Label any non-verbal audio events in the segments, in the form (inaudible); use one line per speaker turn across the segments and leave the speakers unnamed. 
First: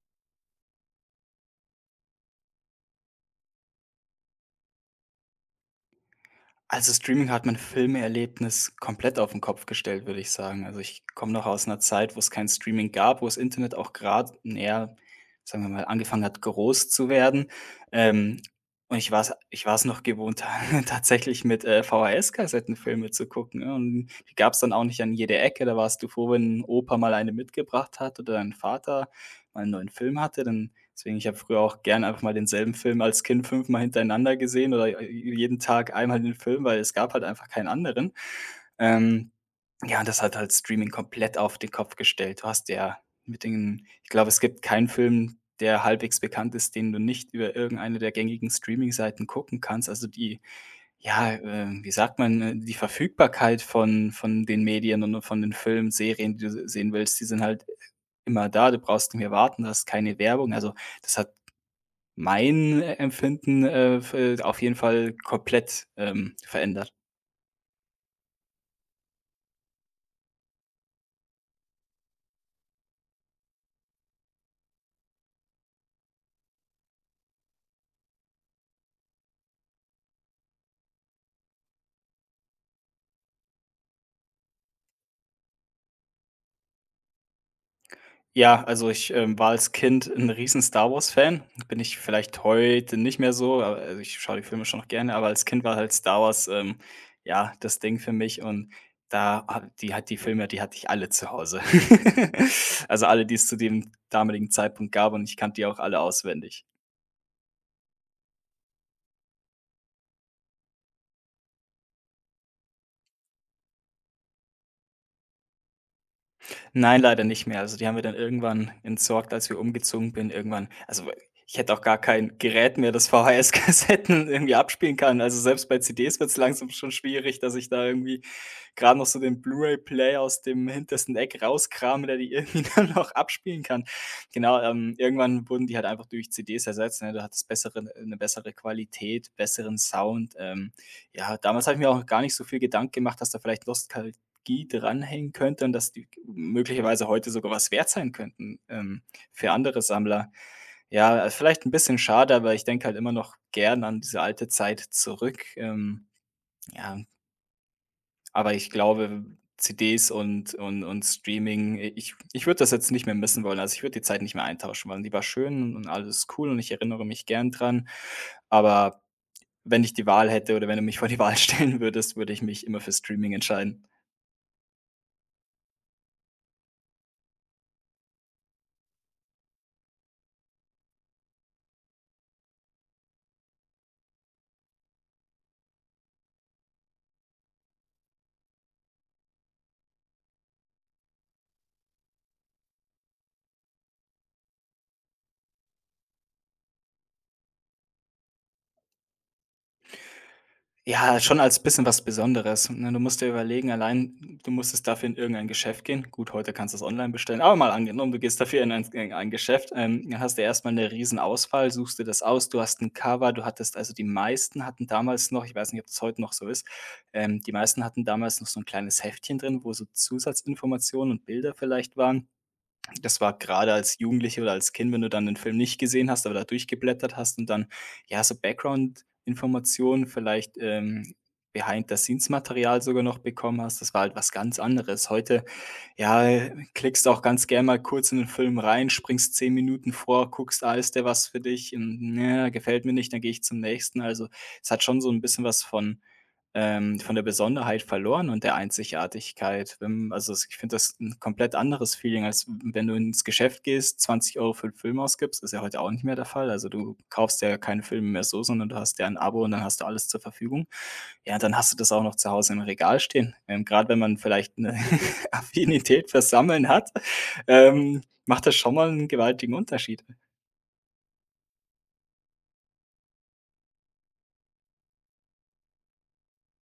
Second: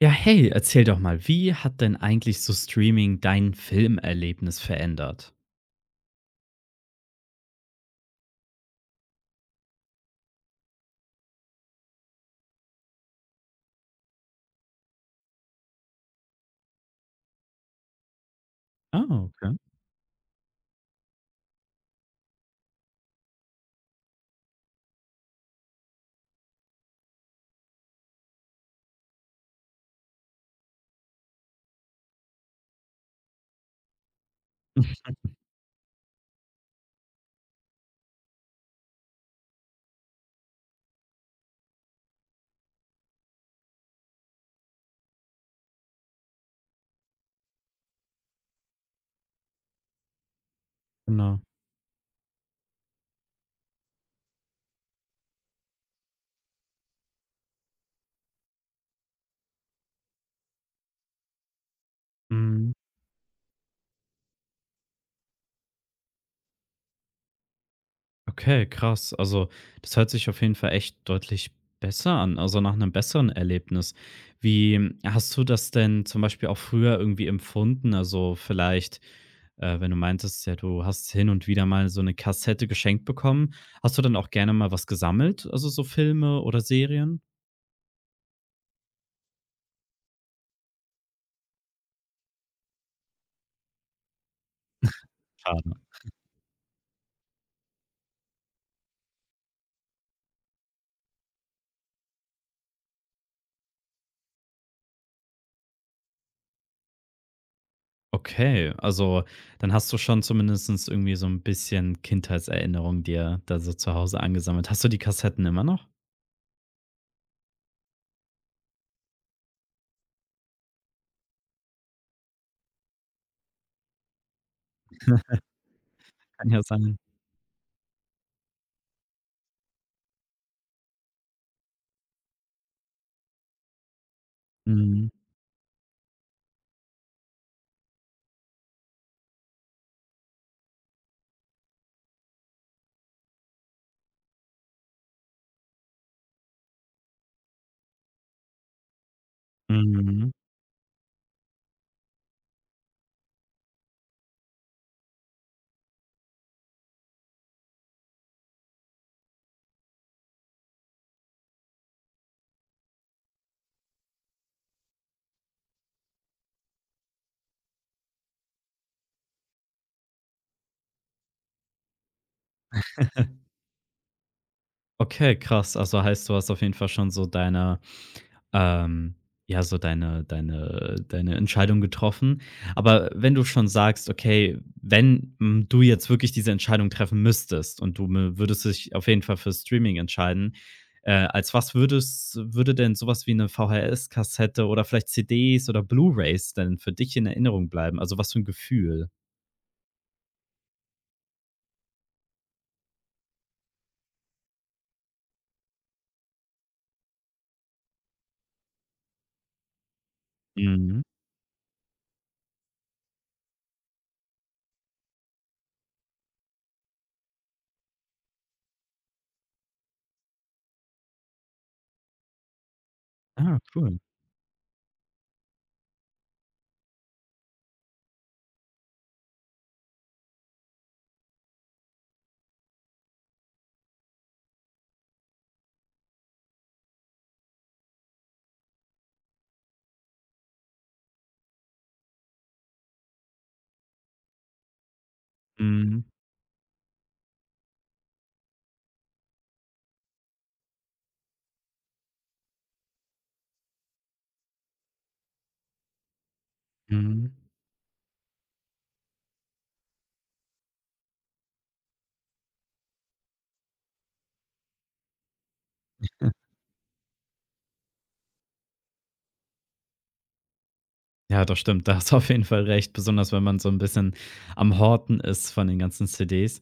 Ja, hey, erzähl doch mal, wie hat denn eigentlich so Streaming dein Filmerlebnis verändert?
Also, Streaming hat mein Filmeerlebnis komplett auf den Kopf gestellt, würde ich sagen. Also, ich komme noch aus einer Zeit, wo es kein Streaming gab, wo das Internet auch gerade na ja, sagen wir mal, angefangen hat, groß zu werden. Ähm, und
Ah,
ich war es,
okay.
ich war's noch gewohnt, (laughs) tatsächlich mit, VHS-Kassetten Filme zu gucken, ne? Und die gab es dann auch nicht an jeder Ecke. Da warst du froh, wenn Opa mal eine mitgebracht hat oder dein Vater mal einen neuen Film hatte, ich habe früher auch gern einfach mal denselben Film als Kind fünfmal hintereinander gesehen oder
(laughs)
j jeden Tag einmal den Film, weil es gab halt einfach keinen anderen. Ähm, ja, und das hat halt Streaming komplett auf den Kopf gestellt. Du hast ja mit den Ich glaube, es gibt keinen Film, der halbwegs bekannt ist, den du nicht über irgendeine der gängigen Streaming-Seiten gucken kannst.
Genau.
Wie sagt man, die Verfügbarkeit von den Medien und von den Filmen, Serien, die du se sehen willst, die sind halt immer da. Du brauchst nicht mehr warten, du hast keine Werbung. Also, das hat
Mhm.
mein Empfinden, f auf jeden Fall komplett, verändert.
Okay, krass. Also, das hört sich auf jeden Fall echt deutlich besser an, also nach einem besseren Erlebnis. Wie hast du das denn zum Beispiel auch früher irgendwie empfunden? Also, vielleicht, wenn du meintest, ja, du hast hin und wieder mal so eine Kassette geschenkt bekommen. Hast du dann auch gerne mal was gesammelt, also so Filme oder Serien?
Ja, also ich war als Kind ein riesen Star-Wars-Fan. Bin ich vielleicht heute nicht mehr so, aber also ich schaue die Filme schon noch gerne, aber als Kind
Schade.
war halt Star Wars, ja, das Ding für mich und da ha die hat die Filme, die hatte ich alle zu Hause. (laughs) Also alle, die es zu dem damaligen Zeitpunkt gab und ich kannte die auch alle auswendig.
Okay, also dann hast du schon zumindest irgendwie so ein bisschen Kindheitserinnerung dir da so zu Hause angesammelt. Hast du die Kassetten immer noch?
Nein, leider nicht mehr. Also, die haben wir dann irgendwann entsorgt, als wir umgezogen bin, irgendwann. Also, ich hätte auch gar kein Gerät mehr, das (laughs) VHS-Kassetten irgendwie abspielen kann. Also, selbst bei CDs es
Kann ja
langsam schon
sein.
schwierig, dass ich da irgendwie gerade noch so den Blu-ray-Player aus dem hintersten Eck rauskramen, der die irgendwie (laughs) dann noch abspielen kann. Genau,
Mhm,
irgendwann wurden die halt einfach durch CDs ersetzt, ne? Du hattest bessere eine bessere Qualität, besseren Sound. Ja, damals habe ich mir auch gar nicht so viel Gedanken gemacht, dass da vielleicht Nostalgie dranhängen könnte und dass die möglicherweise heute sogar was wert sein könnten, für andere Sammler.
mhm.
Ja, vielleicht ein bisschen schade, aber ich denke halt immer noch gern an diese alte Zeit zurück. Ja. Aber ich glaube, CDs und Streaming, i ich ich würde das jetzt nicht mehr missen wollen. Also, ich würde die Zeit nicht mehr eintauschen wollen. Die war schön und alles cool und ich erinnere mich gern dran. Aber wenn ich die Wahl hätte oder wenn du mich vor die Wahl (laughs) stellen würdest, würde ich mich immer für Streaming entscheiden.
Okay, krass. Also heißt, du hast auf jeden Fall schon so deine ähm, ja, so deine Entscheidung getroffen. Aber wenn du schon sagst: „Okay, wenn, du jetzt wirklich diese Entscheidung treffen müsstest und du mü würdest dich auf jeden Fall für Streaming entscheiden“, als was würde denn so was wie 'ne VHS-Kassette oder vielleicht CDs oder Blu-rays denn für dich in Erinnerung bleiben? Also, was für ein Gefühl?
Ja, schon als bisschen was Besonderes, ne? Du musst dir überlegen, allein du musstest dafür in irgendein Geschäft gehen. Gut, heute kannst du es online bestellen, aber mal angenommen, du gehst dafür in ein Geschäft, dann hast du erstmal eine
Mhm.
riesen Auswahl suchst dir das aus. Du hast ein Cover, du hattest also die meisten hatten damals noch ich weiß nicht, ob das heute noch so ist, die meisten hatten damals noch so ein kleines Heftchen drin, wo so Zusatzinformationen und Bilder vielleicht waren. Das war
Ah,
gerade als
cool.
Jugendliche oder als Kind, wenn du dann den Film nicht gesehen hast, aber da durchgeblättert hast und dann, ja, so Background-Informationen, vielleicht, Behind-the-Scenes-Material sogar noch bekommen hast. Das war halt was ganz anderes. Heute, ja, klickst auch ganz gerne mal kurz in den Film rein, springst 10 Minuten vor, guckst, ah, ist der was für dich? Hm, ne, gefällt mir nicht, dann gehe ich zum nächsten. Also, es hat schon so ein bisschen was
Mhm,
von der Besonderheit verloren und der Einzigartigkeit. Wenn also, es Ich finde das ein komplett anderes Feeling, als wenn du ins Geschäft gehst, 20 Euro für 'n Film ausgibst, ist ja heute auch nicht mehr der Fall. Also, du
mhm.
kaufst ja keine Filme mehr so, sondern du hast ja ein Abo und dann hast du alles zur Verfügung. Ja, dann hast du das auch noch zu Hause im Regal stehen. Grad wenn man vielleicht eine (laughs) Affinität fürs Sammeln hat, macht das schon mal einen gewaltigen Unterschied.
Ja, das stimmt. Da hast du auf jeden Fall recht, besonders wenn man so ein bisschen am Horten ist von den ganzen CDs.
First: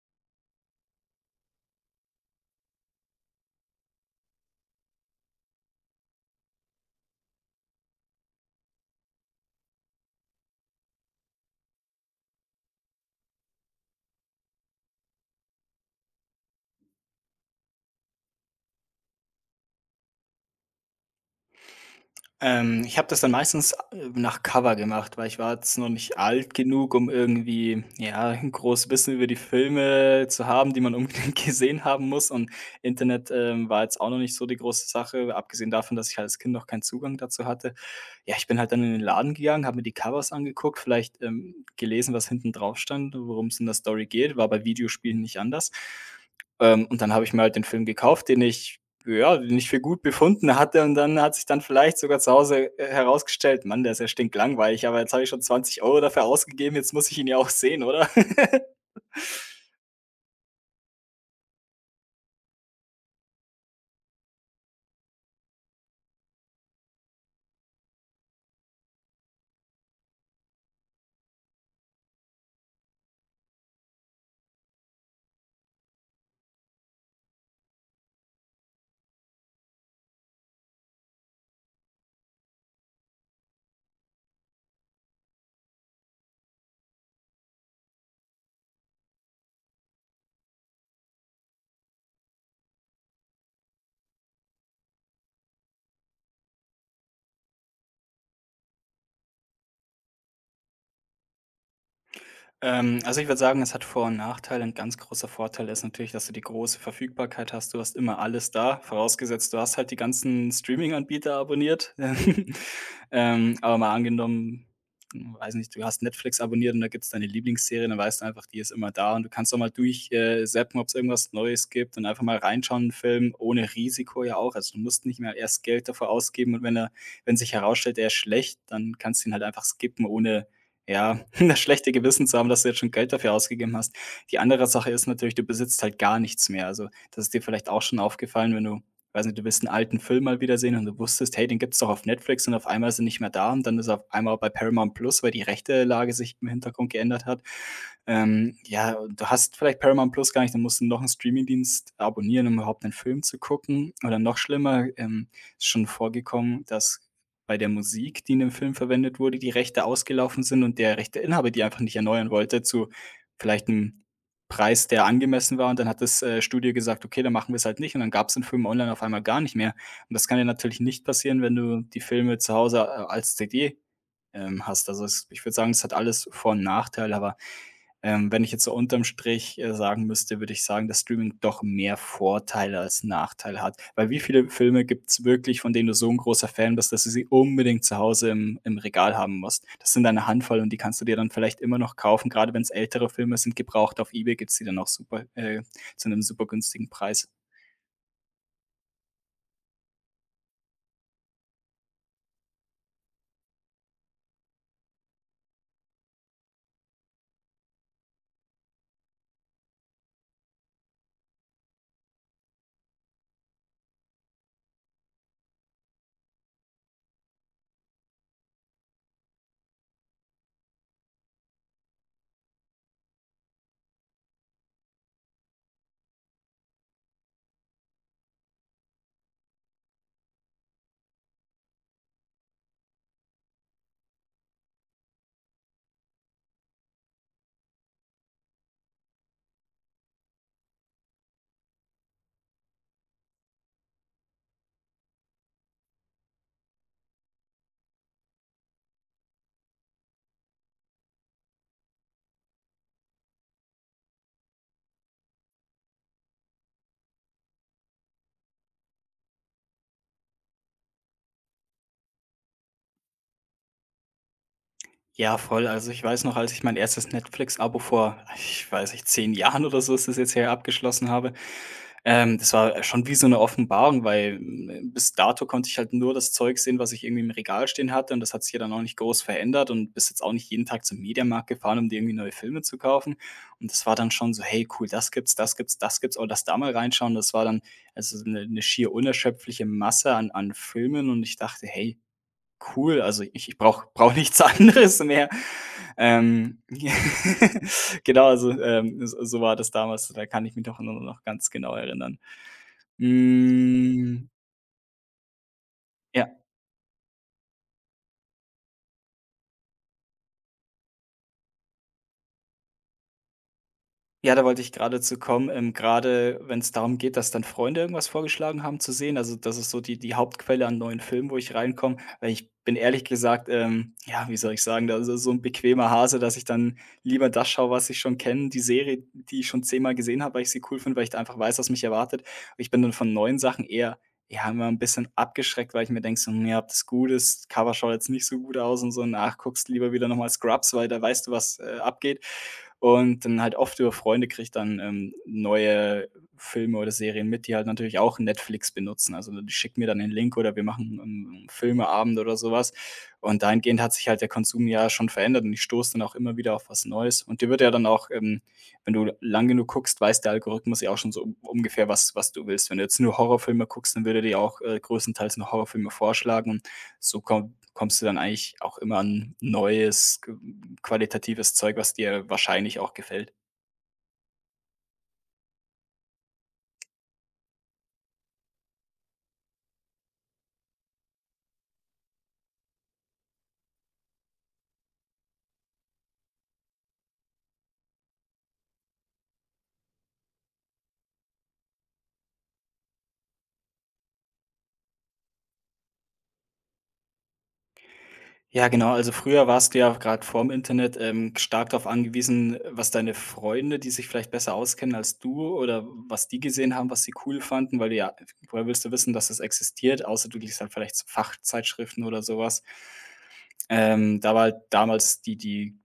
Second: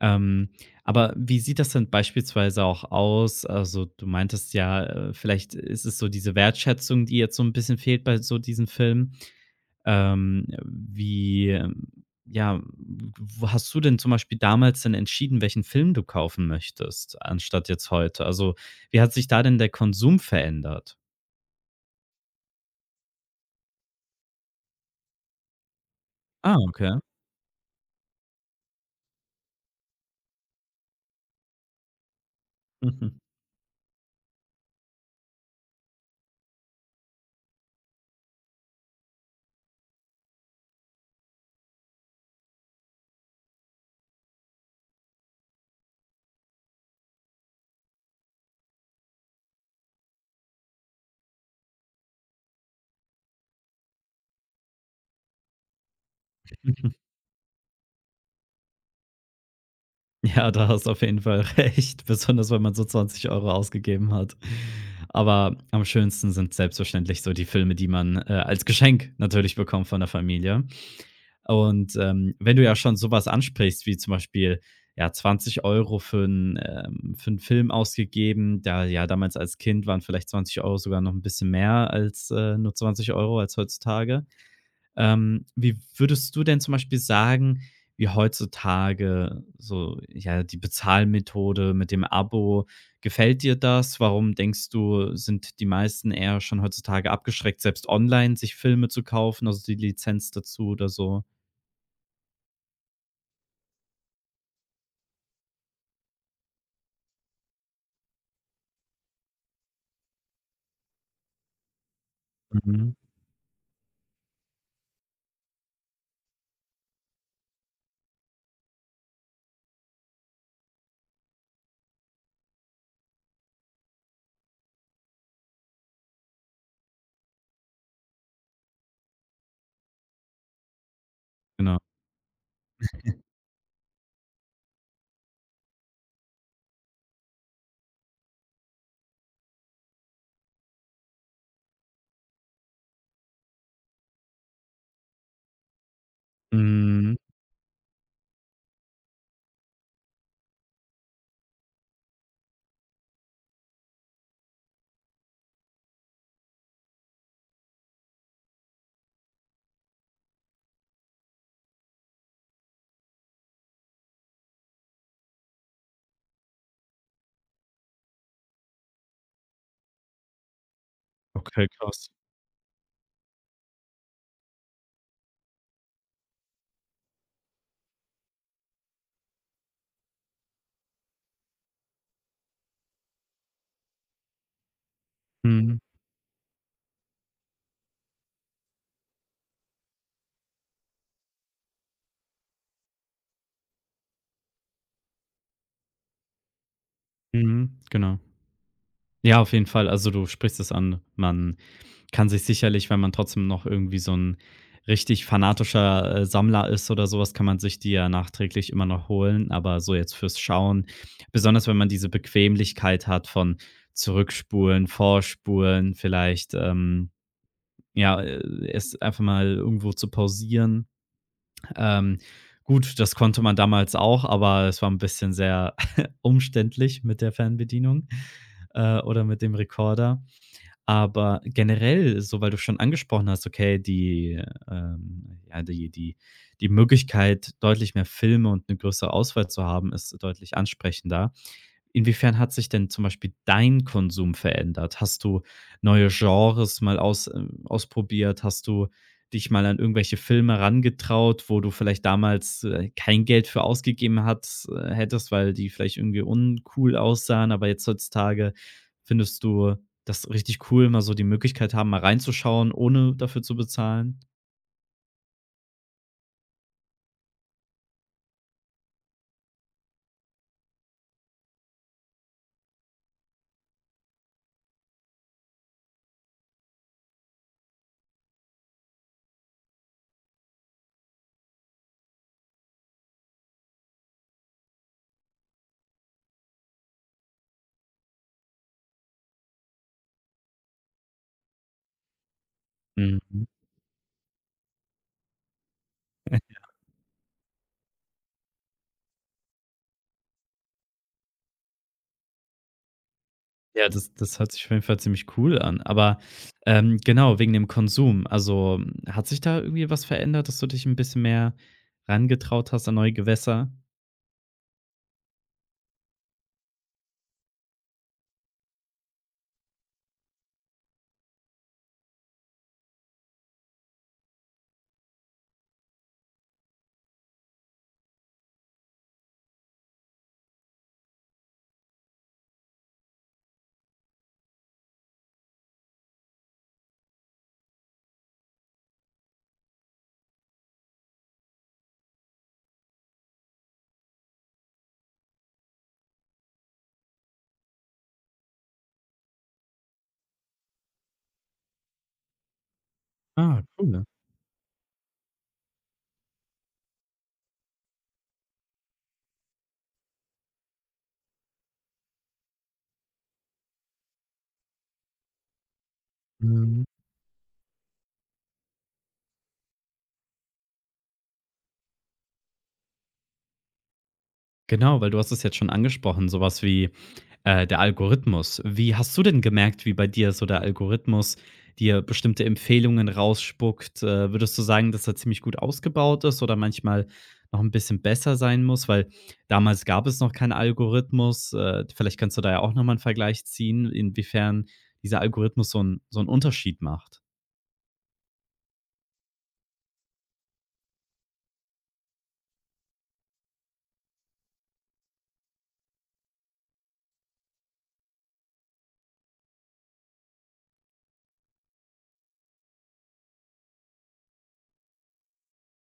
Ähm, aber wie sieht das denn beispielsweise auch aus? Also, du meintest ja, vielleicht ist es so diese Wertschätzung, die jetzt so ein bisschen fehlt bei so diesen Filmen. Ähm, wie, ähm ja, w hast du denn zum Beispiel damals denn entschieden, welchen Film du kaufen möchtest, anstatt jetzt heute? Also, wie hat sich da denn der Konsum verändert?
Ich habe das dann meistens, nach Cover gemacht, weil ich war jetzt noch nicht alt
Ah, okay.
genug, um irgendwie, ja, ein großes Wissen über die Filme zu haben, die man unbedingt (laughs) gesehen haben muss
(laughs)
Internet, war jetzt auch noch nicht so die große Sache, abgesehen davon, dass ich halt als Kind noch keinen Zugang dazu hatte. Ja, ich bin halt dann in den Laden gegangen, habe mir die Covers angeguckt, vielleicht, gelesen, was hinten drauf stand, worum es in der Story geht, war bei Videospielen nicht anders. Und dann habe ich mir halt den Film gekauft, den ich ja, nicht für gut befunden hatte und dann hat sich dann vielleicht sogar zu Hause, herausgestellt: „Mann, der ist ja stinklangweilig, aber jetzt habe ich schon 20 € dafür ausgegeben, jetzt muss ich ihn ja auch sehen, oder?“ (laughs)
Ja, da hast du auf jeden Fall (laughs) recht, besonders wenn man so 20 € ausgegeben hat. Aber am schönsten sind selbstverständlich so die Filme, die man, als Geschenk natürlich bekommt von der Familie. Und, wenn du ja schon so was ansprichst, wie zum Beispiel, ja, 20 € für 'n, für einen Film ausgegeben, da ja, damals als Kind waren vielleicht 20 € sogar noch ein bisschen mehr als, nur 20 € als heutzutage. Wie würdest du denn zum Beispiel sagen, wie heutzutage so, ja, die Bezahlmethode mit dem Abo, gefällt dir das? Warum denkst du, sind die meisten eher schon heutzutage abgeschreckt, selbst online sich Filme zu kaufen, also die Lizenz dazu oder so?
Also, ich würde sagen, es hat Vor und Nachteile. Ein ganz großer Vorteil ist natürlich, dass du die große Verfügbarkeit hast. Du hast immer alles da, vorausgesetzt, du hast halt die ganzen Streaming-Anbieter abonniert. (laughs)
Mhm.
Aber mal angenommen, hm, weiß nicht, du hast Netflix abonniert und da gibt es deine Lieblingsserie, dann weißt du einfach, die ist immer da und du kannst auch mal durch zappen, ob's irgendwas Neues gibt und einfach mal reinschauen, einen Film, ohne Risiko ja auch. Also, du musst nicht mehr erst Geld dafür ausgeben und wenn sich herausstellt, er ist schlecht, dann kannst du ihn halt einfach skippen, ohne ja, (laughs) das
Genau.
schlechte Gewissen zu haben, dass du jetzt schon Geld dafür ausgegeben hast. Die andere Sache ist natürlich, du besitzt halt gar nichts mehr. Also, das ist dir vielleicht auch schon aufgefallen, wenn du weiß nicht, du willst einen alten Film mal wiedersehen und du wusstest: „Hey, den gibt's doch auf Netflix“ und auf einmal ist er nicht mehr da und dann ist er auf einmal bei Paramount Plus, weil die Rechtelage sich im Hintergrund
Mhm.
geändert hat. Ja, du hast vielleicht Paramount Plus gar nicht, dann musst du noch einen Streamingdienst abonnieren, um überhaupt einen Film zu gucken. Oder noch schlimmer, ist schon vorgekommen, dass bei der Musik, die in dem Film verwendet wurde, die Rechte ausgelaufen sind und der Rechteinhaber die einfach nicht erneuern wollte zu vielleicht einem Preis, der angemessen war. Und dann hat das, Studio gesagt: „Okay, dann machen wir es halt nicht.“ Und dann gab es den Film online auf einmal gar nicht mehr. Und das kann dir natürlich nicht passieren, wenn
Okay,
du die
krass.
Filme zu Hause, als CD, hast. Also, es Ich würde sagen, es hat alles Vor und Nachteile, aber wenn ich jetzt so unterm Strich, sagen müsste, würde ich sagen, dass Streaming doch mehr Vorteile als Nachteile hat. Weil wie viele Filme gibt's wirklich, von
Mhm.
denen du so ein großer Fan bist, dass du sie unbedingt zu Hause im Regal haben musst? Das sind eine Handvoll und die kannst du dir dann vielleicht immer noch kaufen, gerade wenn es ältere Filme sind, gebraucht auf eBay gibt's die dann auch super zu einem super günstigen Preis.
Mhm. Genau. Ja, auf jeden Fall. Also, du sprichst es an. Man kann sich sicherlich, wenn man trotzdem noch irgendwie so ein richtig fanatischer, Sammler ist oder sowas, kann man sich die ja nachträglich immer noch holen, aber so jetzt fürs Schauen, besonders wenn man diese Bequemlichkeit hat von Zurückspulen, Vorspulen, vielleicht, ja, äh, es einfach mal irgendwo zu pausieren. Ähm, gut, das konnte man damals auch, aber es war ein bisschen sehr (laughs) umständlich mit der Fernbedienung, oder mit dem Rekorder. Aber generell, so weil du schon angesprochen hast, okay, die, ähm, ja, die die die Möglichkeit, deutlich mehr Filme und eine größere Auswahl zu haben, ist deutlich ansprechender. Inwiefern hat sich denn zum Beispiel dein Konsum verändert? Hast du neue Genres mal ausprobiert? Hast du dich mal an irgendwelche Filme rangetraut, wo du vielleicht damals, kein Geld für ausgegeben hat hättest, weil die vielleicht irgendwie uncool aussahen, aber jetzt heutzutage findest du das richtig cool, mal so die Möglichkeit haben, mal reinzuschauen, ohne dafür zu bezahlen?
Ja, voll. Also, ich weiß noch, als ich mein erstes Netflix-Abo vor, ich weiß nicht, 10 Jahren oder so ist das jetzt her, abgeschlossen habe, das war schon wie so eine Offenbarung, weil, hm, bis dato konnte ich halt nur das Zeug sehen, was ich irgendwie im Regal stehen hatte und das hat sich ja dann auch nicht groß verändert und bist jetzt auch nicht jeden Tag zum Mediamarkt gefahren, um dir irgendwie neue Filme zu kaufen. Und das war dann schon so: „Hey, cool, das gibt's. Oh, lass da mal reinschauen.“ Das war dann also so eine 'ne schier unerschöpfliche Masse an Filmen und ich dachte: „Hey, cool. Also,
Mhm.
ich brauche nichts (laughs) anderes mehr. Ähm, (laughs) genau, also, so war das damals. Da kann ich mich doch nur noch ganz genau erinnern.
Ja, das
Hm,
das hört sich auf jeden Fall ziemlich cool an. Aber,
ja.
genau, wegen dem Konsum. Also, hat sich da irgendwie was verändert, dass du dich ein bisschen mehr rangetraut hast an neue Gewässer?
Ja, da wollte ich gerade zu kommen, gerade wenn es darum geht, dass dann Freunde irgendwas vorgeschlagen haben zu sehen. Also, das ist so die Hauptquelle an neuen Filmen, wo ich reinkomme, weil ich bin ehrlich gesagt, ja, wie soll ich sagen, da ist so ein bequemer Hase, dass ich dann lieber das schaue, was ich schon kenne, die Serie, die ich schon zehnmal gesehen habe, weil ich sie cool finde, weil ich da einfach weiß, was mich erwartet. Ich bin dann von neuen Sachen eher, ja, immer ein bisschen abgeschreckt, weil ich mir denke so: hm, „Ja, ob das gut ist, Cover schaut jetzt nicht so gut aus“ und so. „Ach, guckst lieber wieder nochmal Scrubs, weil da weißt du, was, abgeht.“ Und dann halt oft über Freunde kriege ich dann, neue Filme oder Serien mit, die halt natürlich auch Netflix benutzen. Also, die schicken mir dann den Link oder wir machen 'n Filmeabend oder sowas. Und
Ah,
dahingehend hat
cool.
sich halt der Konsum ja schon verändert und ich stoße dann auch immer wieder auf was Neues. Und dir wird ja dann auch, wenn du lang genug guckst, weiß der Algorithmus ja auch schon so un ungefähr, was du willst. Wenn du jetzt nur Horrorfilme guckst, dann würde er dir auch, größtenteils nur Horrorfilme vorschlagen und
Mhm.
so kommst du dann eigentlich auch immer an neues, qualitatives Zeug, was dir wahrscheinlich auch gefällt.
Genau, weil du hast es jetzt schon angesprochen, sowas wie, der Algorithmus. Wie hast du denn gemerkt, wie bei dir so der Algorithmus dir bestimmte Empfehlungen rausspuckt? Würdest du sagen, dass er ziemlich gut ausgebaut ist oder manchmal noch ein bisschen besser sein muss? Weil damals gab es noch keinen Algorithmus. Vielleicht kannst du da ja auch nochmal einen Vergleich ziehen, inwiefern dieser Algorithmus so 'n Unterschied macht.
Ja, genau. Also, früher warst du ja gerade vorm Internet, stark darauf angewiesen, was deine Freunde, die sich vielleicht besser auskennen als du oder was die gesehen haben, was sie cool fanden, weil du ja, woher willst du wissen, dass das existiert, außer du liest halt vielleicht so Fachzeitschriften oder sowas. Da war halt damals die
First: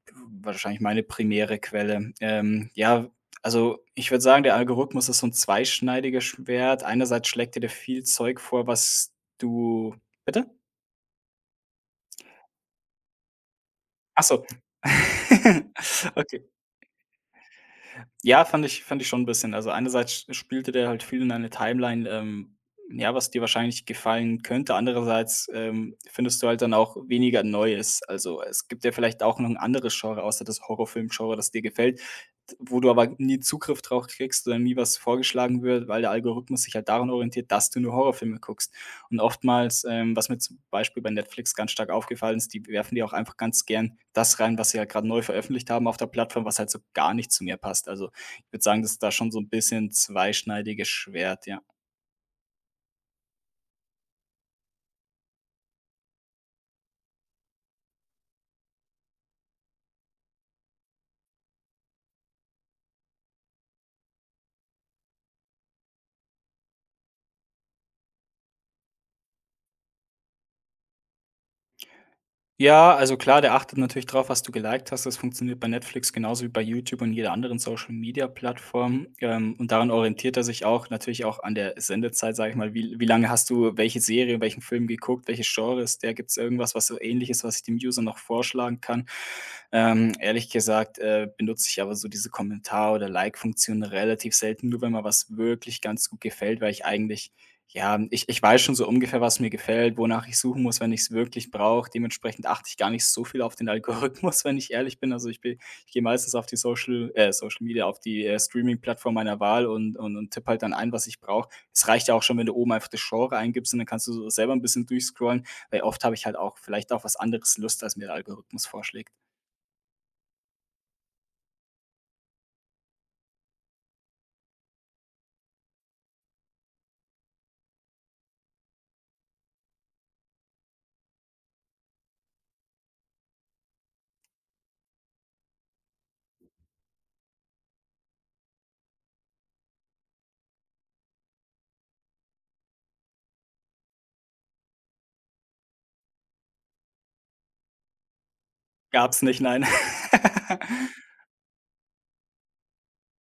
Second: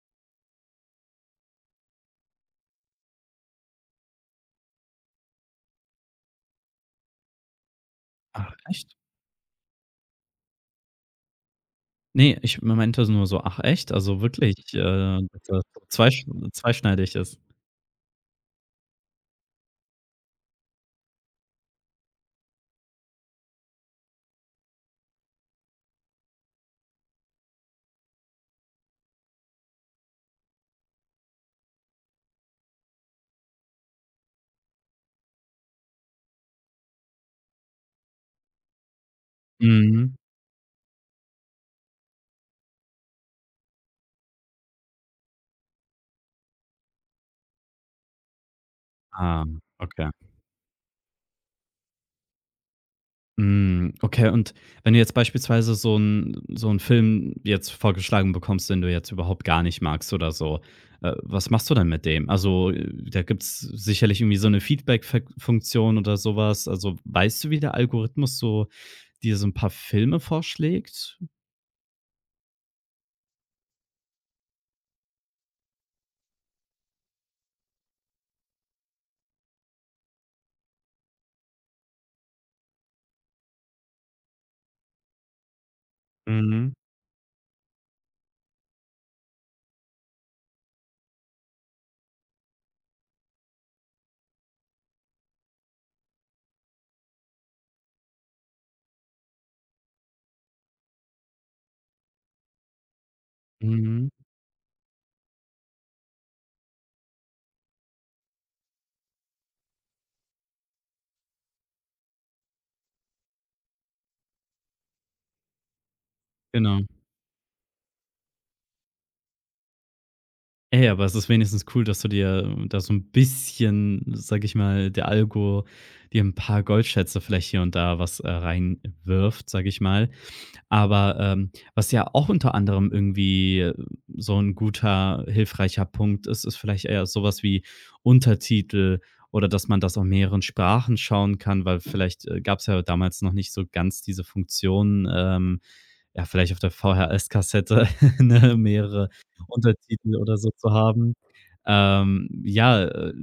wahrscheinlich meine primäre Quelle. Ja, also, ich würde sagen, der Algorithmus ist so ein zweischneidiges Schwert. Einerseits schlägt er dir viel Zeug
Ach,
vor,
echt?
was du, bitte?
Ne, ich meinte nur so: „Ach echt?“ Also
Ach so.
wirklich, dass das
(laughs)
so
Okay.
zweischneidig ist.
Ja, fand ich schon 'n bisschen. Also, einerseits spielte der halt viel in eine Timeline, ja, was dir wahrscheinlich gefallen könnte. Andererseits, findest du halt dann auch weniger Neues. Also, es gibt ja vielleicht auch noch ein anderes Genre außer das Horrorfilm-Genre, das dir gefällt, wo du aber nie Zugriff drauf kriegst oder nie was vorgeschlagen wird, weil der Algorithmus sich halt daran orientiert, dass du nur Horrorfilme guckst. Und oftmals,
Mhm.
was mir zum Beispiel bei Netflix ganz stark aufgefallen ist, die werfen dir auch einfach ganz gern das rein, was sie halt gerade neu veröffentlicht haben auf der Plattform, was halt so gar nicht zu mir passt. Also würde sagen, das ist da schon so
Ah,
ein bisschen
okay.
zweischneidiges Schwert, ja.
Okay, und wenn du jetzt beispielsweise so einen Film jetzt vorgeschlagen bekommst, den du jetzt überhaupt gar nicht magst oder so, was machst du dann mit dem? Also, da gibt's sicherlich irgendwie so eine feedback Funktion oder sowas. Also, weißt du, wie der Algorithmus so dir so 'n paar Filme vorschlägt?
Ja, also klar, der achtet natürlich drauf, was du geliked hast. Das funktioniert bei Netflix genauso wie bei YouTube und jeder anderen Social-Media-Plattform. Und daran orientiert er sich auch natürlich auch an der Sendezeit, sage ich mal. Wie lange hast du welche Serie, welchen Film geguckt, welches Genre ist der? Gibt es
Mhm.
irgendwas, was so ähnlich ist, was ich dem User noch vorschlagen kann? Ehrlich gesagt, benutze ich aber so diese Kommentar oder Like-Funktion relativ selten, nur wenn mir was wirklich ganz gut gefällt, weil ich eigentlich, ja, ich weiß schon so ungefähr, was mir gefällt, wonach ich suchen muss, wenn ich es wirklich brauche. Dementsprechend achte ich gar nicht so viel auf den
Mhm,
Algorithmus, (laughs) wenn ich ehrlich bin. Also, ich bin, ich gehe meistens auf die Social Social Media, auf die, Streaming-Plattform meiner Wahl und und tippe halt dann ein, was ich brauche. Es reicht ja auch schon, wenn du oben einfach das Genre eingibst und dann kannst du so selber ein bisschen durchscrollen, weil oft habe ich halt auch
genau.
vielleicht auf was anderes Lust, als mir der Algorithmus vorschlägt.
Ey, aber es ist wenigstens cool, dass du dir da so ein bisschen, sage ich mal, der Algo dir ein paar Goldschätze vielleicht hier und da was, reinwirft, sage ich mal. Aber, was ja auch unter anderem so ein guter, hilfreicher Punkt ist, ist vielleicht eher sowas wie Untertitel oder dass man das auf mehreren Sprachen schauen kann, weil vielleicht, gab es ja damals noch nicht so ganz diese Funktion, ja, vielleicht auf der VHS-Kassette, (laughs) ne, mehrere
Gab's nicht, nein.
Untertitel oder so zu
(laughs)
haben. Ähm, ja, äh,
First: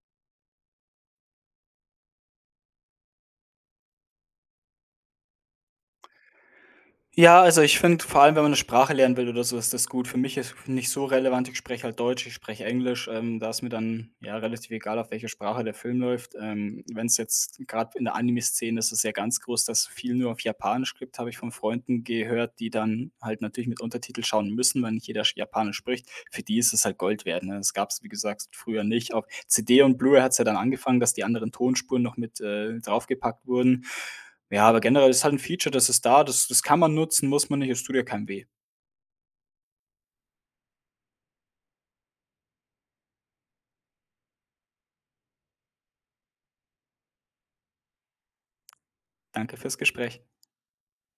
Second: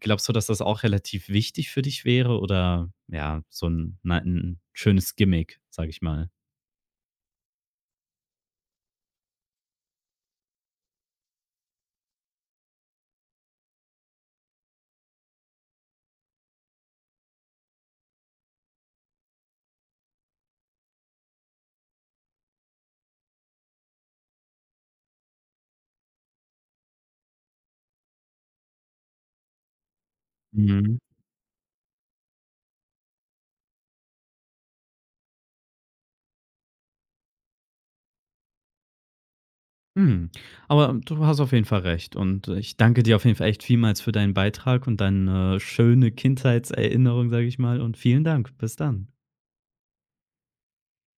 Glaubst du, dass das auch relativ wichtig für dich wäre oder, ja, so ein 'n schönes Gimmick, sage ich mal?
Ja, also, ich finde, vor allem, wenn man 'ne Sprache lernen will oder so, ist das gut. Für mich ist nicht so relevant, ich spreche halt Deutsch, ich spreche Englisch, da ist mir dann, ja, relativ egal, auf welche Sprache der Film läuft. Wenn's jetzt grad in der Anime-Szene ist es ja ganz groß, dass viel nur auf Japanisch gibt, habe ich von Freunden gehört, die dann halt natürlich mit Untertitel schauen müssen, weil nicht jeder sch Japanisch spricht. Für die ist es halt Gold wert, ne? Das gab's, wie gesagt, früher nicht. Auf CD und Blu-ray hat's ja dann
Mhm.
angefangen, dass die anderen Tonspuren noch mit, draufgepackt wurden. Ja, aber generell ist halt ein Feature, das ist da, das kann man nutzen, muss man nicht, es tut ja keinem weh.
Mhm. Aber du hast auf jeden Fall recht und ich danke dir auf jeden Fall echt vielmals für deinen Beitrag und deine schöne Kindheitserinnerung, sage ich mal, und vielen Dank. Bis dann.
Danke fürs Gespräch.